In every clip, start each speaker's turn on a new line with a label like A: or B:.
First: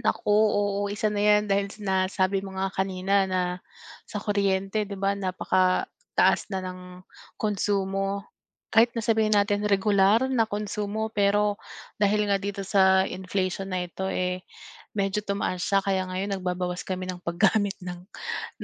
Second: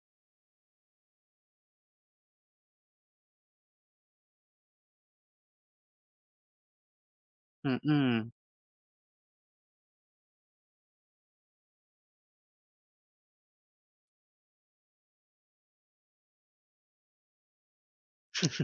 A: Naku, oo. Isa na 'yan dahil nasabi mo nga kanina na sa kuryente 'di ba, napakataas na ng konsumo.
B: Mm.
A: Kahit na sabihin natin regular na konsumo, pero dahil nga dito sa inflation na ito, eh, medyo tumaas siya. Kaya ngayon nagbabawas kami ng paggamit ng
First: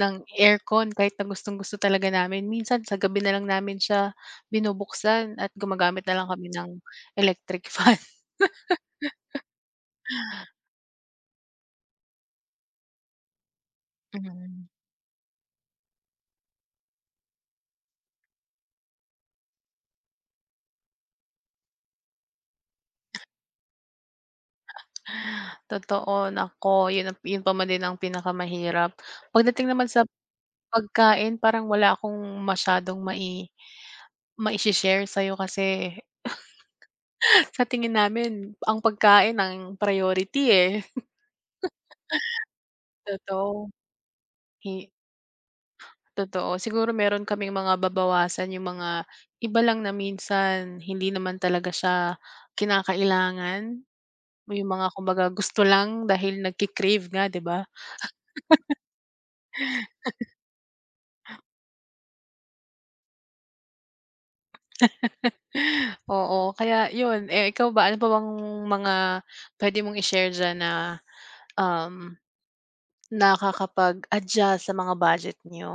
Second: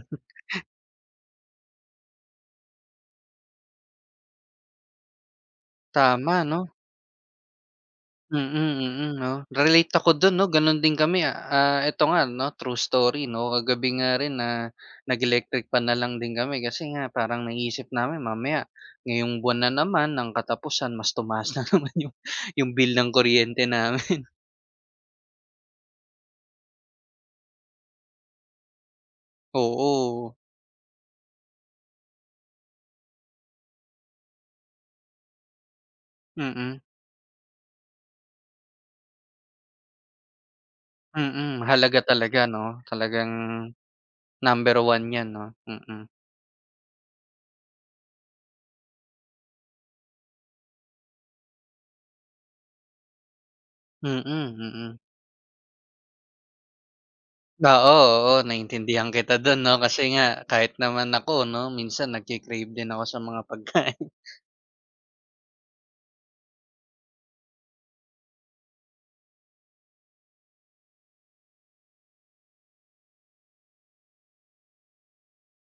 A: ng aircon kahit na gustong-gusto talaga namin. Minsan sa gabi na lang namin siya binubuksan at gumagamit na lang
B: Tama
A: kami ng
B: 'no.
A: electric fan.
B: Mm, mm, 'no. Relate ako dun 'no, ganun din kami, ah, ah, eto nga 'no, true story 'no. Kagabi nga rin,
A: Mm.
B: ah, nag-electric fan na lang din kami kasi nga parang naiisip namin mamaya, ngayong buwan na naman, ang katapusan mas tumaas na naman 'yong bill ng kuryente namin.
A: Totoo. Naku, 'yun na 'yun pa man din ang pinakamahirap. Pagdating naman sa
B: Oo.
A: pagkain parang wala akong masyadong mai mai-shi-share sa'yo kasi
B: Mm.
A: sa tingin namin ang pagkain ang priority, eh.
B: Mm, mahalaga talaga 'no. Talagang,
A: Totoo.
B: number
A: Eh
B: 1 'yan 'no, mm.
A: Totoo. Siguro meron kaming mga babawasan yung mga iba lang na minsan hindi naman talaga siya kinakailangan.
B: Mm,
A: Yung mga
B: mm.
A: kumbaga gusto lang dahil nagki-crave nga, 'di ba.
B: Oo, oo. Naiintindihan kita dun 'no kasi nga kahit naman ako 'no, minsan nagki-crave din ako sa mga pagkain.
A: Oo. Kaya 'yun. Eh, ikaw ba, ano pa bang mga puwede mong i-share diyan na, um, nakakapag-adjust sa mga budget niyo.